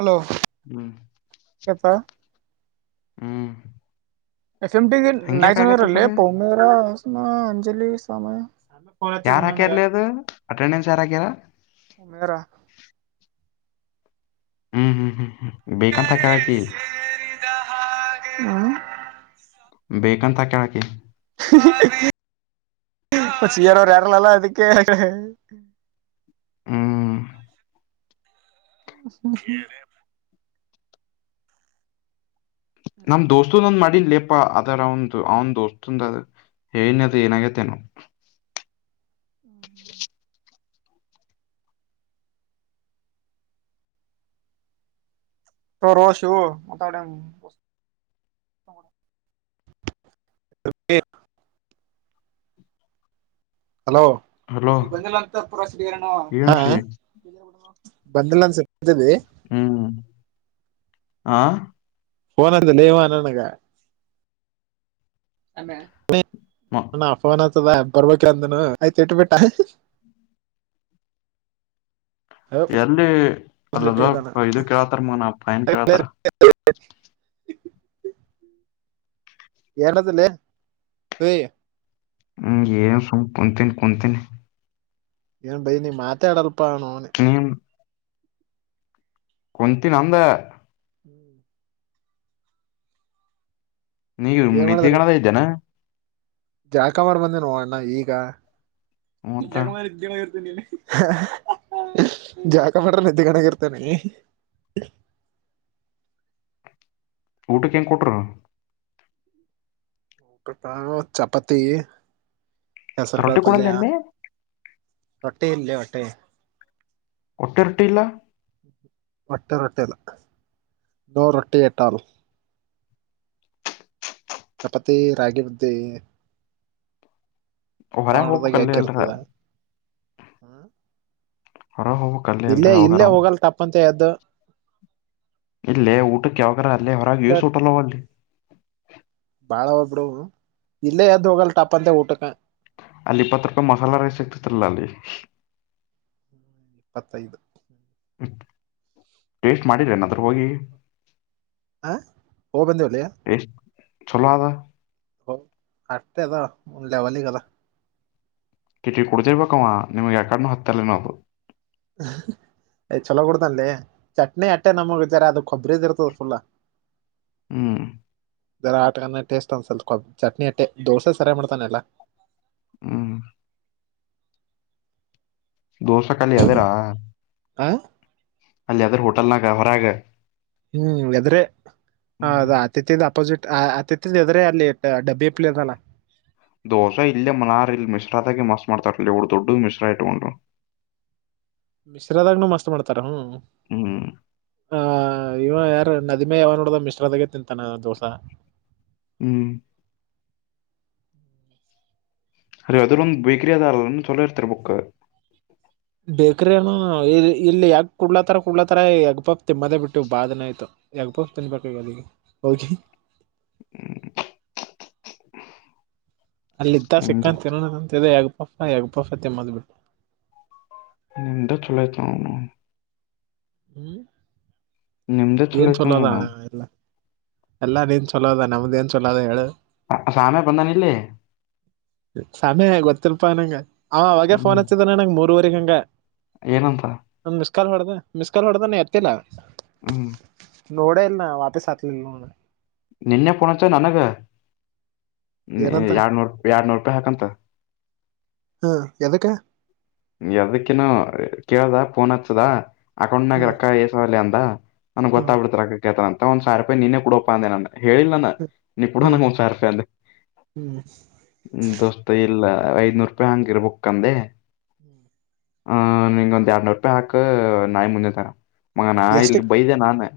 Hello ಹ್ಮ್ ಕೇಳ್ತಾ ಹ್ಮ್ ಎಫ್ ಎಂ್ ಹಂಗ್ಯಾಕ್ ಆಗತ್ತದ ನಾಯಚನರಲ್ಲಿ ಅದ ಪೌಮವ ಹಸಮ ಅಂಜಲಿ ಸಯ ನ ಯಾರ್ ಪಳಗೆ ಹಾಕ್ಯಾರ್ಲಿ ಅದು ಅಟೆಂಡೆನ್ಸ್ ಯಾರ್ ಹಾಕ್ಯಾರ ಉಮೇರಾ ಹ್ಮ್ ಹ್ಮ್ ಹ್ಮ್ ಹ್ಮ ಬೇಕಥಾೆ ಆಕಿ ಹ್ಮ ಬೇ ಕಂತ ಕೆಳಕ್ಕೆಿ ಸೀರ ಇರಲಲ್ಲಾ ಅದಕ್ಕೆ ಹ್ಮ್ ್ಮ ನಮ್ ದೋಸ್ತು ನಂದ್ ಮಾಡಿ ಲೇಪಾ ಅದಾರ ಅವಂದು ಅವನ್ ದೋಸ್ತಂದ ಏನ ಅದು ಏನಾಗೈತೆ ನಾ ತ ರೋ ಶ ತ [unintelligible] ಹಲೋ ಹಲೋ ಈ ಬಂದಿಲ್ಲ ಅಂತ ಪೂರೇನು ಏನ್ರಿ ಬಂದಿಲ್ಲ ಅಂದಸರಿ ಅದೇ ಆಾ ನಂತ ಲೇ [unintelligible] ಮ ನ್ಣ ಅಫೋನ್ ಆತದ ಬರ್ಬೇಕಂದನು ಆಯ್ತ ಇಟ್ಬಿಟ್ಟ ಎಲ್ಲಿ ಅಲ್ಲಲ್ಲ ಇದು ಕೇಳ್ತಾರ ಮಗನ ಪೈನ್ ಕೇಳ್ತಾರ [unintelligible] ಏನದಲ್ಲ ಹ ಹ್ಮ್ ಏ ಕುಂತೀನ್ ಕುಂತೀನಿ ಏನ್ ಬೈ ನೀ ಮಾತಾಡಲ್ಪ ನೋ ಅವ ಕೊಂತಿ ನಂದ ಹ್ಮ್ [unintelligible] ನೀವು ನಿದ್ದೆಗಣ್ಣ ಇದ್ದೇಾನ ಜಾಕಮಾರಿ ಬಂದೇ ನ ಅಣ್ಣ ಈಗ ಮತ್ತ [unintelligible] ಜಾಕ ಮಾಡ್ರ ನಿದ್ದೆಗಣಗರ್ತೇನೆ ಊಟಕ್ಕೆ ಹೆಂಗ ಕೊಟ್ರ ಹ ಚಪಾತಿ ರೊಟ್ಟಿ ಕೂಡಲ್ಲ ನಿಿ ಹೊಟ್ಟೆ ಇಲ್ಲ ಹೊಟ್ಟೆ ಒಟ್ಟೆ ಇರಟ್ಟಿಿಲ್ಲ ಮಟ್ಟೆ ರೊಟ್ಟಿಲ್ಲ ನೋ ರೊಟ್ಟಿ ಟ್ಟಲ್ಲ ಚಪಾತಿ ರಾಗಿ ಬ್ದೆ ಹೊರಗೆ ಕನ್ಡ್ದಾಗ ಹೋಗ್ಬೇಕ್ ಅಲ್ಲೇ ಅಲ್ರ ಯಾಕೆರ್ತದ ಹ್ಮ ಹೊರಗೆ ಹೋಗ್ಬೇಕ್ ಅಲ್ಲೇ ಅಲ್ರಿ ಇಲ್ಲೇ ಯಾವಾಗಾರ ಇಲ್ಲೇ ಹೋಗಲ್ ಟಪ್ಪಂತ ಎದ್ದು ಇಲ್ಲೇ ಊಟಕ್ಕೆ ಯಾವಾಗಾರ ಅಲ್ಲೇ ಹೊರಗೆ ಇಲ್ಲ ಯೂ ಸ ಊಟಲ್ಲವ ಅಲ್ಲಿ ಬಾಳ ಒಬ್ಬಡು ಇಲ್ಲೇ ಯದ್ದು ಹೋಗಲ್ ಟಪ್ಪ ಅಂದೆ ಊಟಕ್ಕ ಅಲ್ಲಿ ಇಪ್ಪತ್ತು ರೂಪಾಯಿ ಮಸಾಲಾ ರೈಸ್ ಸಿಗ್ತಿತಿಲ್ಲ ಅಲ್ಲಿ ಇಪ್ಪತ್ತೈದು ಟೇಸ್ಟ್ ಮಾಡಿದ್ರನ್ನತ್ರರ ಹೋಗಿ ಹಾ ಹೋಗಬಂದಿವವಲ್ಲಯ ಚಲಾದ ಹ ಹತದ ಆದ ಲೇವಲ್ಲಿ ಕದ ಕಿಟಿ ಕುಡತಿಿರ್ಬೇಕಮ್ಮ ನಿಮ್ಗೆ ಯಕಡ ಹತ್ತರನೋ ಅದು ಹಾ [unintelligible] ಯ್ ಚಲೋ ಕುಡ್ದಲ್ಲಿ ಚಟ್ನಿ ಅಟ್ಟೆ ನಮಗ್ಾರೆ ಅದು ಕೊಬ್ಬ್ರದ್ ಇರ್ತದ ಫುಲ್ ಹ್ಮ್ ಜರ ಆಟಕ ಟೇಸ್ಟ್ ಅಂದಸಲ್ ಚಟ್ನಿ ಅಟ್ಟೆ ದೋಸೆ ಸರಿಯ ಮಾಡ್ತಾನೆಲ್ಲಾ ಹ್ಮ ದೋಸೆ ಕಾಲಿ ಅದರಾ ಆ ಅಲ್ಲಿ ಯಾದ್ರ ಹೋಟೆಲ್ನಾಗ ಹೊರಾಗ ಹ್ಮ್ ಯದ್ರೆ ಹ ಅದು ಆತಿಥ್ಯದ ಅಪೋಸಿಟ್. ಆ ಆತಿಥ್ಯದೆದ್ರೆ ಅಲ್ಲಿ ಡಬ್ಬಿ ಹಪ್ಲಿ ಅದಲ್ಲ ದೋಸಾ ಇಲ್ಲೇ ಮನಾರ್ ಇಲ್ ಮಿಶ್ರಾದಾಗೆ ಮಸ್ತ ಮಾಡ್ತಾರ ದೊಡ್ಡ ಮಿಶ್ರ ಇಟ್ಕೊಂಡಾರ ಮಿಶ್ರಾದಾಗ್ನೂ ಮಸ್ತ್ ಮಾಡ್ತಾರ ಹ್ಮ ಹ್ಮ್ ಹ ಇವ ಯಾರು ನದಿಮ್ಯಾ ಯಾವಾಗ್ ನೋಡ್ದ್ರೂ ಮಿಶ್ರಾದಾಗೆ ತಿಂತಾನ ದೋಸಾ ಹ್ಮ್ ಅ ಅದಲ್ಲಂದು ಬೇಕ್ರಿಯಾದಾರಲ್ಲ ಚುಲೋರ್ತಾರೆ ಬುಕ್ಕ ಬೇಕ್ರೇನು ಇ ಇಲ್ಲಿ ಯಗ್ ಕುಡ್ಲತಾರ ಕುಡ್ಲತ್ತಾರ ಯಗ್ ಪಪ್ ತಿಮ್ಮದೇ ಬಿಟ್ಟಿವ್ ಬಾಳ ದಿನ ಆಯ್ತು ಎಗ್ ಪಪ್ ತಿನ್ಬೇಕಾಗೇದ [unintelligible] ಹ್ಮ್ ಅಲ್ಲಿದ್ದಾಗ ನಿಮ್ದ ಸಿಕ್ಕಂತ ತಿನ್ನೋಣ ಅಂತಿದ್ದಿ ಎಗ್ ಪಪ್ ನ ಎಗ್ ಪಪ್ ತಿನ್ನುವುದು ಬಿಟ್ಟಿ ನಿಮ್ದಾ ಚುಲೋ ಅಯ್ತನೌನ ಹ್ಮ್ ನಿಮ್ದೇ ಚಲೋ ಏನ್ ಐತ್ ಚೊಲೋ ನೋಡ್ ಅವ್ನು. ಅದಾಣಾ ಎಲ್ಲಾ ಎಲ್ಲಾ ನಿಂದ್ ಚುಲೋ ಅದ ನಮ್ದ ಏನ್ ಚೊಲೋ ದ ಹೇಳು ಸಾಮ್ಯ ಬಂದಾನ ಇಲ್ಲೇ ಸಾಮ್ಯ ಗೊತ್ತಿಲ್ಪಾ ನಂಗ ಅವ ಅವಾಗೆ ಫೋನ್ ಹ್ಮ್ ಹಚ್ಚಿದಾನ ನಂಗ ಮೂರವರೆ ಹಂ ಏನಂತ ಮಿಸ್ ಕಾಲ್ ಹೊಡ್ದ ಮಿಸ್ಕಾಲ್ ಹೊಡ್ದಾ ನಾ ಎತ್ತಿಲ್ಲ ಹ್ಮ್ ನೋಡೇಲ್ನ ವಾ [unintelligible] ನಿನ್ನೆ ಫೋನ್ ಹಚ್ಚಾನ ನನಗೆ ಹ್ಮ್ ಏನಂತ ಎರಡ್ನೂರು ಎರಡ್ನೂರೂಪಾಯಿ ಹಾಕಂತ ಹ್ಮ ಎದಕ್ಕ ಎದಕ್ಕೇನೋ ಕೇಳದಾ ಪೋನಚ್ಚದಾ ಅಕೌಂಟ್ನಾಗ ಹಾ ರಕ್ಕಾ ಏಸದಾವಲೇ ಅಂದ ನನ್ಗ ಹಾ ಗೊತ್ತಾಬಿಡ್ತ ರೊಕ್ಕ ಕೇಳ್ದನಂತ ಒಂದ ಸಾವಿರ ರೂಪಾಯಿ ನೀನೇ ಕೊಡು ಅಂತ ಅಂದೆ ನಾನು. ಹೇಳಿಲ್ನಾನ ನೀ ಕೊಡ ಹಾ ನಂಗ ಒಂದ್ ಸಾವಿರ ರೂಪಾಯಿ ಅಂದೆ ಹ್ಮ್ ದೋಸ್ತ ಇಲ್ಲ ಐದ್ನೂರು ರೂಪಾಯಿ ಹಂಗಿರ ಬಕ್ಕ ಅಂದೆ ಹ್ಮ್ ಹ ನಿಂಗ ಒಂದ್ ಎರಡ್ನೂರ್ ರೂಪಾಯಿ ಹಾಕ್ ನಾಯಿ ಮುಂದೆ ತರ ಮಗ ನಾ ಇಲ್ಲಿ ಎಷ್ಟಕ್ ಬೈ್ದೆ ನಾನ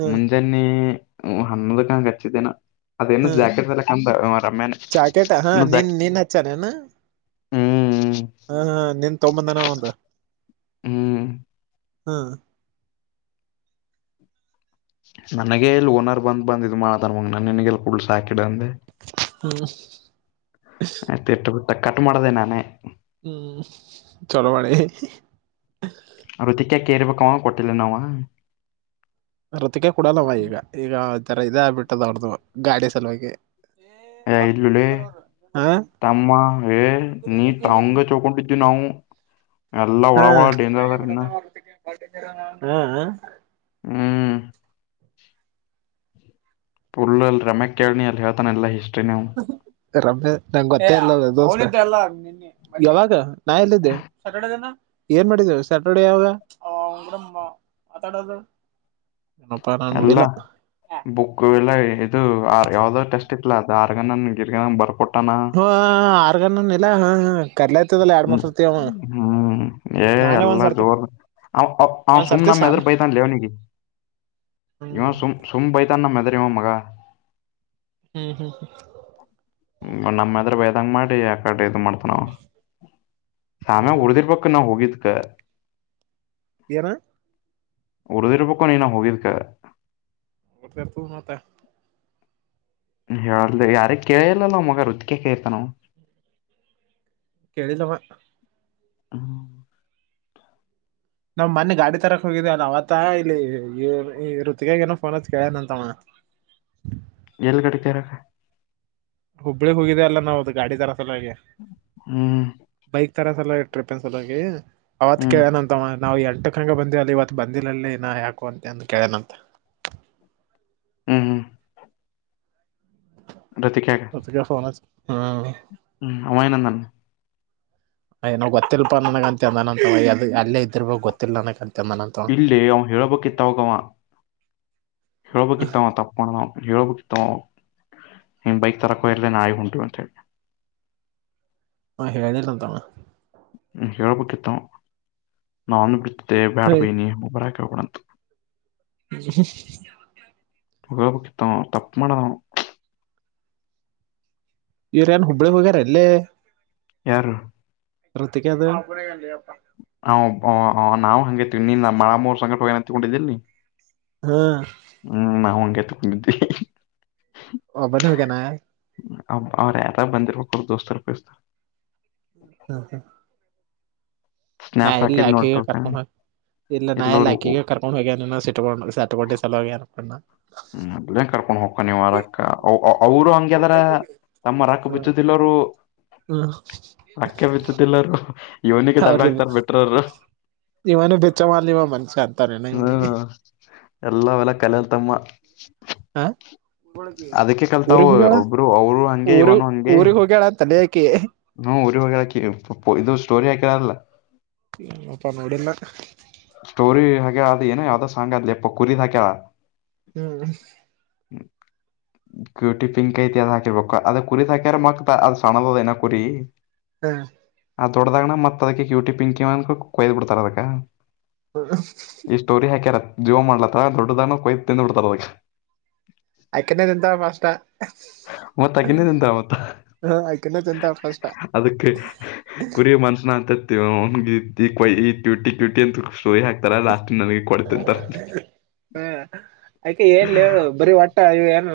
ಹಾ ಮುಂಜಾನೆ ಹನ್ನೊಂದಕ್ಕನ ಹಚ್ಚಿದ್ದೆನಾ ಅದೇನು ಹಾ ಜಾಕೆಟ್ ತರಾಕಂದ ಇವ ರಮ್ಯಾನ ಜಾಕೆಟ್ ಹಾ ನಿನ್ ನಿನ್ ಹಚ್ಚಾನೇನ ಹ್ಮ್ ಹಾ ಹಾ ನಿನ್ ತೊಂಬಂದಾನವ ಒಂದ ಹ್ಮ್ ಹಾ ನನಗ ಇಲ್ಲಿ ಓನರ್ ಬಂದ್ ಬಂದ್ ಇದು ಮಾಡತಾರ ನೋಡ್ ನಿನಗೆಲ್ ಕೊಡೂದ್ ಸಾಕಿಡ ಅಂದೆ ಹ್ಮ ಅಷ್ಟೇ [unintelligible] ಕಟ್ ಮಾಡ್ದೇ ನಾನೇ ಹ್ಮ್ ಚೊಲೋ ಮಾಡಿ ಕೇರ್ಬೇಕ ಅವ ಕೊಟ್ಟಿಲ್ಲೇನವ ರತಿಕ್ಯಾ ಕೊಡಲ್ಲವ ಈಗ ಈಗ ತರ ಇದಾಗ್ಬಿಟ್ಟದ ಅವ್ರ್ದು ಗಾಡಿ ಸಲುವಾಗಿ. ಏ ಇಲ್ಲಲೇ ಹಾ ತಮ್ಮ ಏ ನೀ ತಂಗ ತಿಕೊಂಡಿದ್ದು ನಾವು ಎಲ್ಲಾ ಒಳ ಹಾ ಒಳ ಡೇಂಜರ್ ಅದಾರ ಇನ್ನ ಹಾ ಹ್ಮ್ ಪುಲ್ಲು ಅಲ್ಲಿ ರಮ್ಯಾಕ್ ಕೇಳನಿ ಅಲ್ಲಿ ಹೇಳ್ತಾನ ಎಲ್ಲಾ ಹಿಸ್ಟ್ರಿನವ ರಮ್ಯಾ ನಂಗೊತ್ತ ಇಲ್ಲ ದೋಸ್ತ ಯಾವಾಗ ನಾ ಎಲ್ಲಿದ್ದೆ ಸಾಟರ್ಡೆ ದಿನ ಏನ್ ಮಾಡಿದ್ದ ಸ್ಯಾಟರ್ಡ ಯಾವಾಗ ಮಾತಾಡದು ಎಲ್ಲ ಬುಕ್ ಎಲ್ಲ ಇದು ಆ ಯಾವ್ದೋ ಟೆಸ್ಟ್ ಇಲ ಅದು ಆ ಗಿಗ ಬರ ಕೊಟ್ಟ ಹಾ ಆರ್ಗನನ್ ಇಲ್ಲ ಹ ಹ ಕರ್ಲತದಲ್ಲ ಎರಡ್ ಹ್ಮ್ ಮೂರ್ ಸತಿ ಅವ ಹ್ಮ್ ಏ ನಾನೇ ಎಲ್ಲ ಒಂದ್ ಸರ್ತಿ ಜೋರ್ ಅವ ಅವ್ ಒಂದ್ ಸುಮ್ ಸರ್ತಿ ನಮ್ಮ ಎದ್ರ ಸಾಮಿ ಬೈತನ್ ಲೇ ಅವನಿಗೆ ಇವನ್ ಹ್ಮ್ ಸು ಸುಮ್ ಬೈತಾನ್ನ ಮೆದ ಮಗ ಹ್ಮ್ ಹ್ಮ್ ನಮ್ಮ ಮದರ್ ಬಯದಂಗ ಮಾಡ ಯಾಕಾರಿ ಇದು ಮಾಡ್ತ ನ ಸಾಮ್ಯ ಹ್ಮ್ ಉಡ್ದಿರ್ಬೇಕ ಮುೋಗಿದಕ [inaudible] ಏನು ಉರ್ಧೀರ್ ಬೇಕ್ಕ ನೀನಾ ಹೋಗರ್ಕ ಅವದ ತು ಮಾತ್ತ [inaudible] ಹೇಳ್ದ ಯಾರ ಕೇಳಲಲ್ಲ ಮಗ ರುತಿಕ ಕೇಳಿರ್ತಾನೆ ಅನ ಕೇಳಿದಮ್ಮ ಹ್ಮ ನಮ್ ಮೊನ್ನೆ ಗಾಡಿ ತರಕ್ ಹೋಗಿದವಲ್ಲ ಅವತ್ತ ಇಲ್ಲಿ ಈ ಋತ್ತಗಾಗ ಏನೋ ಫೋನ್ ಹತ್ತ ಕೇಳ್ಯನಂತವ ಹ್ಮ [inaudible] ಎಲ್ಲಿ ಕಡತರಕ್ಕ ಹುಬ್ಬಳಿಗ್ ಹೋಗಿದೆ ಅಲ್ಲ ನಾವುದು ಗಾಡಿ ತರ ಸಲುವೆ ಹ್ಮ್ ಬೈಕ್ ತರ ಸಲ ಟ್ರಿಪ ಹೇಳಿನಿ ಅವತ್ ಹ್ಮ್ ಕೇಳನಂತ ಮಾಡ ನಾವು ಎಂಟು ಕನ ಬಂದ್ವಿ ಅಲ್ಲಿ ಇವತ್ತು ಬಂದಿಲ್ಲಲ್ಲಿ ಏನ ಯಾಕು ಅಂತೆ ಅಂದು ಕೇಳೇನಂತ ಹ್ಮ್ ಹ್ಮ್ ಅದಕೆ ಫೋನ ಹಚ್ ಹ್ಮ ಅವ ಏನ್ನಂದನ್ನ ಏನೋ ಗೊತ್ತಲ್ ನನಗ ಅಂತೆ ನನ ಅಲ್ಲ ಇದಿರ್ಬೇಕ ಗೊತ್ತಿಲ್ಲ ನನಗ ಅಂತೆ ಇಲ್ಲೇ ಅವ್ ಹೇಳಬೇಕಿತ್ತವಗವ ಹಳಬ ಕಿತ್ತ್ ತಪ್ಪಣ ಎಳಬ ಕಿತ್ತವು ನಿಮ್ ಬೈಕ್ ತರಕೋ ಇರ್ದೇನ ಆಯಿ ಉಂಟು ಅಂತ ಹೇಳಿ ಹಾ ಹೇಳಲಿಂತವ ಹ್ಮ ಹೇಳ್ಬೇಕಿತ್ತು ನಾ ಅಂದ ಬಿಡ್ತಿದ್ದೆ ಬ್ಯಾಡ ಬೈನಿ ಒಬರ [inaudible] [inaudible] ಹೇಳಬೇಕಿತ್ತುವ ತಪ್ಪು ಮಾಡದಾವ ಇವರು ಯನ್ ಹುಬ್ಬಳಿ ವಗರ ಅಲ್ಲೇ ಯಾರು ಅತ ಅದು [unintelligible] ಹ ನಾವು ಹಂಗೇತ್ವಿ ನಿನ್ ಮಳ ಮೂರ್ ಸಂಕಟವಾಗಿ ಏನ ತಗೊಂಡಿದ್ದಿಲ್ಲಿ ಹಾ [unintelligible] ಹ್ಮ್ ನಾ ಹಂಗಗೆ ತಗೊಂಡಿದವಿ ಒಬ್ಬನೇ ಹೋಗ್ಯಾನ ಅವ್ರ ಯಾರ ಬಂದಿರ್ಬೇಕ ದೋಸ್ತರುಪಸ್ತ ಹ ಹ ನಾ ಸ್ನ್ಯಾಪ್ ಎಲ್ಲ ಹಾಕಿದ್ ಆಕ ಕ ನೋಡ್ತ [inaudible] ಇಲ್ಲ ನಾಲ್ಲ ಎಲ್ಲರು ಅಕ್ಕಿಗೆ ಕರ್ಕೊಂಡ್ ಹೋಗ್ಯ ಸಿಟ್ಕೊಂಡ್ ಸಟ್ಕೊಂಡಿ ಸಲ ಹೋಗಿ ಅನ್ಕೊಂಡ ಹ್ಮ ಅದನ್ ಕರ್ಕೊಂಡ್ ಹೋಗಕ ನೀ ವಾರಕ್ಕ ಅವರು ಹಂಗ್ಯದಾರ ತಮ್ಮ ರಕ್ಕ ಹ್ಮ ಬಿಚ್ಚುತ್ತಿಲ್ಲರು ಅಕ್ಕ ಬಿಚ್ಚುತ್ತಿಲ್ಲರು ಯವನಿಗೆ ಡಬ್ ಅವ್ರ ಆಗ್ತಾರ ಬಿಟ್ರರು ಇವನು ಬೆಚ್ಚವ ಅಲ್ಲ ಇವ ಮನುಷ್ಯ ಅಂತಾನೇನ ಇವ್ನಿಗೆ ಹ್ಮ್ ಎಲ್ಲ ವಲ್ಲ ಕಲಯಲ್ಲಿ ಲ್ತಮ್ಮ ಹಾ ಊಳ ಅದಕ್ಕೆ ಕಲ್ತಾವ ಊರಿಗೆ ಹೋಗಳ ಒಬ್ರು ಅವರು ಹಂಗೆ ಊರು ಊರಿಗೆ ಹೋಗಳ ಅಂತೇ ಲೀ ಹಾಕಿ ಹ್ಮ ಊರಿಗೆ ಹೋಗ್ಯಾಳ ಹಾಕಿ ಇದು ಸ್ಟೋರಿ ಹಾಕಿರಲ್ಲ ಹ ಅಪ ನೋಡಿಲ್ಲ ಸ್ಟೋರಿ ಹಾಗ್ಯ ಅ ಏನ ಯಾವ್ದ್ ಸಾಂಗ ಅ್ಪ್ಪ ಕುರಿದ್ ಹಾಕ್ಯಲ್ಲ ಹ್ಮ್ ಗ್ಯೂಟಿ ಪಿಂಕ್ ಐತಿ ಅದ್ ಹಾಕಿರ್ಬೇಕು ಅದ ಕುರಿ್ ಹಾಕ್ಯಾರ ಮಕ್ತ ಅದು ಸಣದ ನ ಕುರಿ ಹ್ಮ ಅ ದೊಡದಾಗಣ್ಣ ಮತ್ ಅದಕ್ಕೆ ಯೂಟಿ ಪಿಂಕಿ ಅ ಕೊಯ್ದ್ ಬಿಡ್ಾರ ಅದಕ್ಕ ಈ ಸ್ಟೋರಿ ಹಾಕ್ಯಾರ ಜೀವೋ ಮಾಡ್ಲತ್ತ ದೊಡ್ಡದಾನ ಕೊಯ್ದ ತಿಂದ್ ಬಿಡ್ತಾರ ಅದಕ್ಕೆ ಆಯ್ಕನ ತಿಂತ್ಯಾಳ ಫಸ್ಟ ಮತ್, ಆಕೆನ ತಿಂತಾಳ ಮತ್ತ ಆಕೆನೇ ತಿಂತಾಳ ಫಾಸ್ಟ ಅದಕ್ಕೆ ಕುರಿ ಮನ್ಷಸನ ಅಂತ ಕ್ಯೂಟಿ ಕ್ಯೂಟಿ ಅಂತ ಕೊಯ್ದು ಹಾಕ್ತಳಲ್ಲ ನನಗೆ ಕೂಡ ತಿಂತಾರ ಆಯ್ಕ ಏನ್ ಬರಿೀ ಒಟ್ಟ ಇವು ಏನು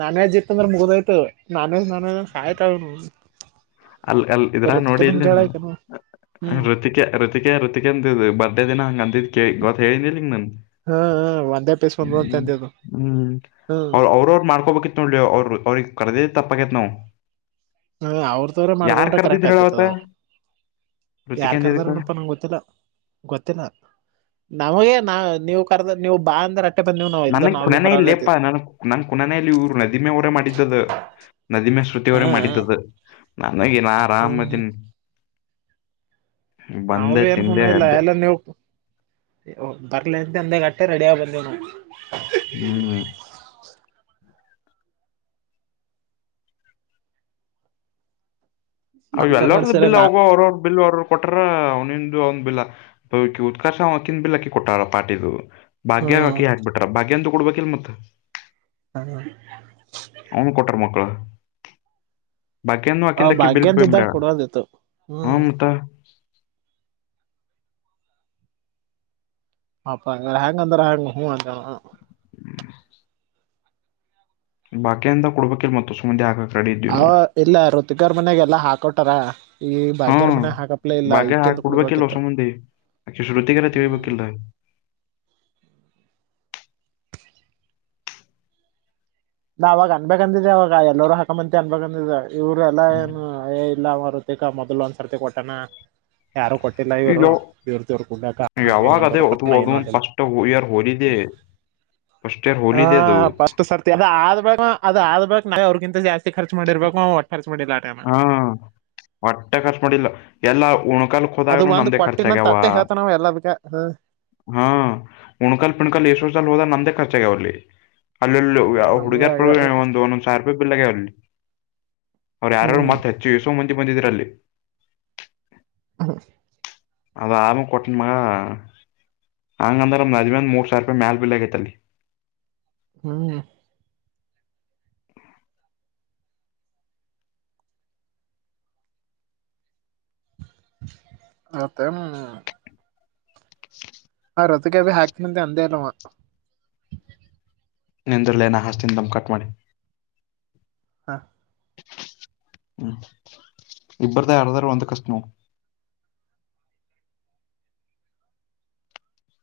ನಾನ್ ವೇಜ್ ಇತ್ತ ಅಂದ್ರೆ ಮುಗ್ದಾಯ್ತ ನಾನ್ ವಜ್ ನಾನ್ ವೆಜ್ ಅಂತ ಸಾಯ್ತಾಳ ಅಲ್ ಅಲ್ ಇದ್ರಾಗ ನೋಡಿ ರೊಟ್ಟಿನ ಇಲ್ಲಿನ್ ಕೇಳ ನೀನಾ ಆಕೆನು ಹ್ಮ್ ೃತಿಕೆ ೃತಿಕೆ ೃತಿಕ ಅಂತಿದ್ು ಬರ್ಡೇ ದಿನ ಹಂಗ ಅಂತಿದ್ದ್ ಕೇಳ ಗೊತ್ತ ಹೇಳಿದ್ದಿಂಗ ನನ್ ಹಾ ಒ ಹ್ಮ್ ಹ್ಮ್ ಹ್ಮ್ ಹ್ಮ್ ಅವ ಅವ್ರ ಅವ್ರು ಮಾಡ್ಕೊಬೇಕಿತ್ತು ನೋಡಲಿ ಅವ್ರರು ಅವ್ರಿಗೆ ಕರ್ದಿ ತಪ್ಪ ಕೆತ್ನವು ನ ಅವ್ರದವ್ರ ಮಾಡ್ಕೊಂಡ್ರೆ ಕರ್ದಿದ್ ಕರೆಕ್ಟ್ ಆಗ್ತತದ ಹೇಳವತ್ತ ಯಾರ್ ಋತಿಕೆಂದ ಕರ್ದಾರ ಇದಕ್ಕ ಏನಪ್ಪಾ ನಂಗೆ ಗೊತ್ತಿಲ್ಲ ಗೊತ್ತಿಲ್ಲ ನಮಗೆ ನಾ ನೀವು ಕರ್ದ ನೀವು ಬಾ ಅಂದ್ರ ಅಟ್ಟೆ ಬಂದಿವ್ ನಾವ್ ಇಲ್ಲ ನನಗ್ ನಾವೇ ಕುಣನ ಇಲ್ಲೇಪ್ಪಾ ಬರೋರೈತಿವಿ ನನ್ ನನ್ ಕುಣನೆಯಲ್ಲಿ ಇವರು ನದಿಮೆ ಡೆ ಮಾಡಿದ್ದದ ನದಿಮೆ ಶ್ರುತವರೇ ಹಾ ಮಾಡತದ ನನಗ ನ ಹ್ಮ್ ಆರಾಮ್ದನ್ ನಾವು ಕುಣಿನೇ ಇಲ್ಲ ಎದ್ದೆ ಎಲ್ಲ ನಿವ್ತು ಬರ್ಲಿ ಅಂತ ಅಂದ ಮತ್ತೆ ರೆಡಿ ಆಗ ಬಂದೇ ನಾವು ಹ್ಮ್ ಹ್ಮ ಅವ ಮತ್ತ ಎಲ್ಲರದ ನಡ್ಸರ ಬಿಲ್ ನಾ ಅವ ಅವರವ ಬಿಲ್ ಅವರವರು ಕೊಟ್ರ ಅವ್ನಿಿಂದ ಅವಂದ್ ಬಿಲ್ಲ ಬ ಉತ್ಕರ್ಷ ಅವಕಿ ಬಿಿಲ್ಲಾಕ್ಕಿ ಕೊಟ್ಟಾರ ಪಾಟಿದು ಭಾಗ್ಯ ಹ್ಮ್ ಹಾಕಿ ಹಾಕ್ಬ ಬಿಟ್ರ ಭಾಗ್ಯಂತೂ ಕೊಡ್ಬೇಕಲ್ ಮತ್ತ ಹ್ಮ ಬಕಿಯನ್ನು ಅವ ಅಕ್ಕಂದಕ್ಕೆಿ ಬಿಲ್ ಪೇ ಭಾಗ್ಯಂತಿದ್ದಾಗ ಮಾಡ್ಯಾಳ ಕೊಡೋದಿತ್ತು ಹಾ ಹ್ಮ್ ಮತ್ತ ಆಾ ಹ್ಯಾಂಗ್ ಅಂದರ ಹ್ಯಾಂಗ್ ಹೂ ಹ ಬಾಕ ಅಂತ ಕೊಡ್ಬೇಕಿಲ್ ಮತ್ತ ಸುಮ್ಮದಿ ಆಗಬೇಕು ಅವ ಇಲ್ಲ ಋತಗರ ಮನೆಾಗಲ್ಲಾ ಹಾಕೊಟಾರ ಈ ಬಾಗ್ಯಾರ್ ಮನೆಾಗ ಹಾಕಪ್ಲ ಇಲ್ಲ ಈ ಕೊಡ್ಬೇಕಿಲ್ಲ ಹೊಸ ಮುಂದೆ ಆೆ ಶ್ರುತಿಗೆರ ತಿಳ್ಬೇಕಿಲ್ಲ ಹ [unintelligible] ನಾವ ಅವಾಗ ಅನ್ಬೇಕ ಅಂದಿದ್ದೆ ಅವವಾಗ ಎಲ್ಲರೂ ಹಕಂಬಂತಿ ಅನ್ಬಕ್ ಅಂದ ಇವ್ರ ಎಲ್ಲಾ ಏನು ಏ ಇಲ್ಲ ತೇಕ ಮೊದ್ಲು ಒಂದ್ಸರ್ತಿ ಕೊಟ್ಟಾನ ಯಾರು ಕೊಟ್ಟಿಲ್ಲ ಈಗ ಇವ್ರು ಯಾವ ದವ್ರ ದವ್ರ ಕುಡ್ಬೇಕ ಯಾವಾಗ ಅದೇ ಹಿಂಗಂದೂಪ ಅದು ಏನು ಅ ಅದೊಂದು ಫಸ್ಟ್ ಇಯರ್ ಹೋಲಿದೆ ಫಸ್ಟ್ ಇಯರ್ ಹಾ ಹೋಲಿದೆ ಅದು ಪಷ್ಟು ಸರ್ತಿ ಅದ ಆದ ಬಾಗ ಅದ ಆದ ಬಾಗ ನಾವವು ಅವ್ರಗಿಂತ ಜಾಸ್ತಿ ಖರ್ಚ ಮಾಡಿರ್ಬೇಕು ಒಟ್ಟರ್ ಹಾ ಹೊಟ್ಟೆ ಖರ್ಚು ಮಾಡಿಲ್ಲ ಎಲ್ಲ ಕಲ್ ೋದ ಅದು ಒಂದ್ ಕೊಟ್ಟಿನಂತ ನಮ್ಮದಖರ್ಚೆಗಾವ ಅತ್ತೆ ಹೇಳ್ತಾನಾವ ಎಲ್ಲದಕ್ಕ ಹ ಹಾ ಹುಣಕಲ್ ಪುಣಕಲ್ ಏಷ್ಟೋ ಸಾಲ ಹದ ನಂದ ಚ್ಚ ಅವಲ್ಲಿ ಅಲ್ಲಲ್ಲಿ ನಮಗ ಹುಡುಗ್ಯರ ಪ್ರ ಆಗ್ಯಾವ ಒಂದು ಒಂದೊಂದು ಸ ಬಿಲ್ಲಗೆ ಅವಲ್ಲಿ ಅವ್ರು ಯಾರು ಹ್ಮ್ ಮತ್ತ ಹೆಚ್ಚುಸ ಮುಂಚೆ ಬಂದಿದೀರಲ್ಲಿ ಹ ಅದ ಆರಾಮ ಕೊಟ್ಟಣಮ ಹಂಗಂದ್ರ ನಜ್ಮೇಂದ ಮೂರು ಸಾವಿ ರೂಪಾಯಿ ಮೇಲ್ ಬಿಲೆಗೈತಲ್ಲಿ ಹ್ಮ್ ಹತ್ತ ಹಾ ರೊತೆಗೆಬಿ ಹಾಕ್ತೀನಂತೆ ಅಂದೇ ಅಲ್ವಾ ನಿಂದಲನ ಹಸ್ತಿಿಂದಮ ಕಟ್ ಮಾಡಿ ಹಾ ಹ್ಮ್ ಇಬ್ಬ್ರ್ದ ಯಾರಾದ್ರೂ ಒಂದ ಕಷ್ಟನ ಹ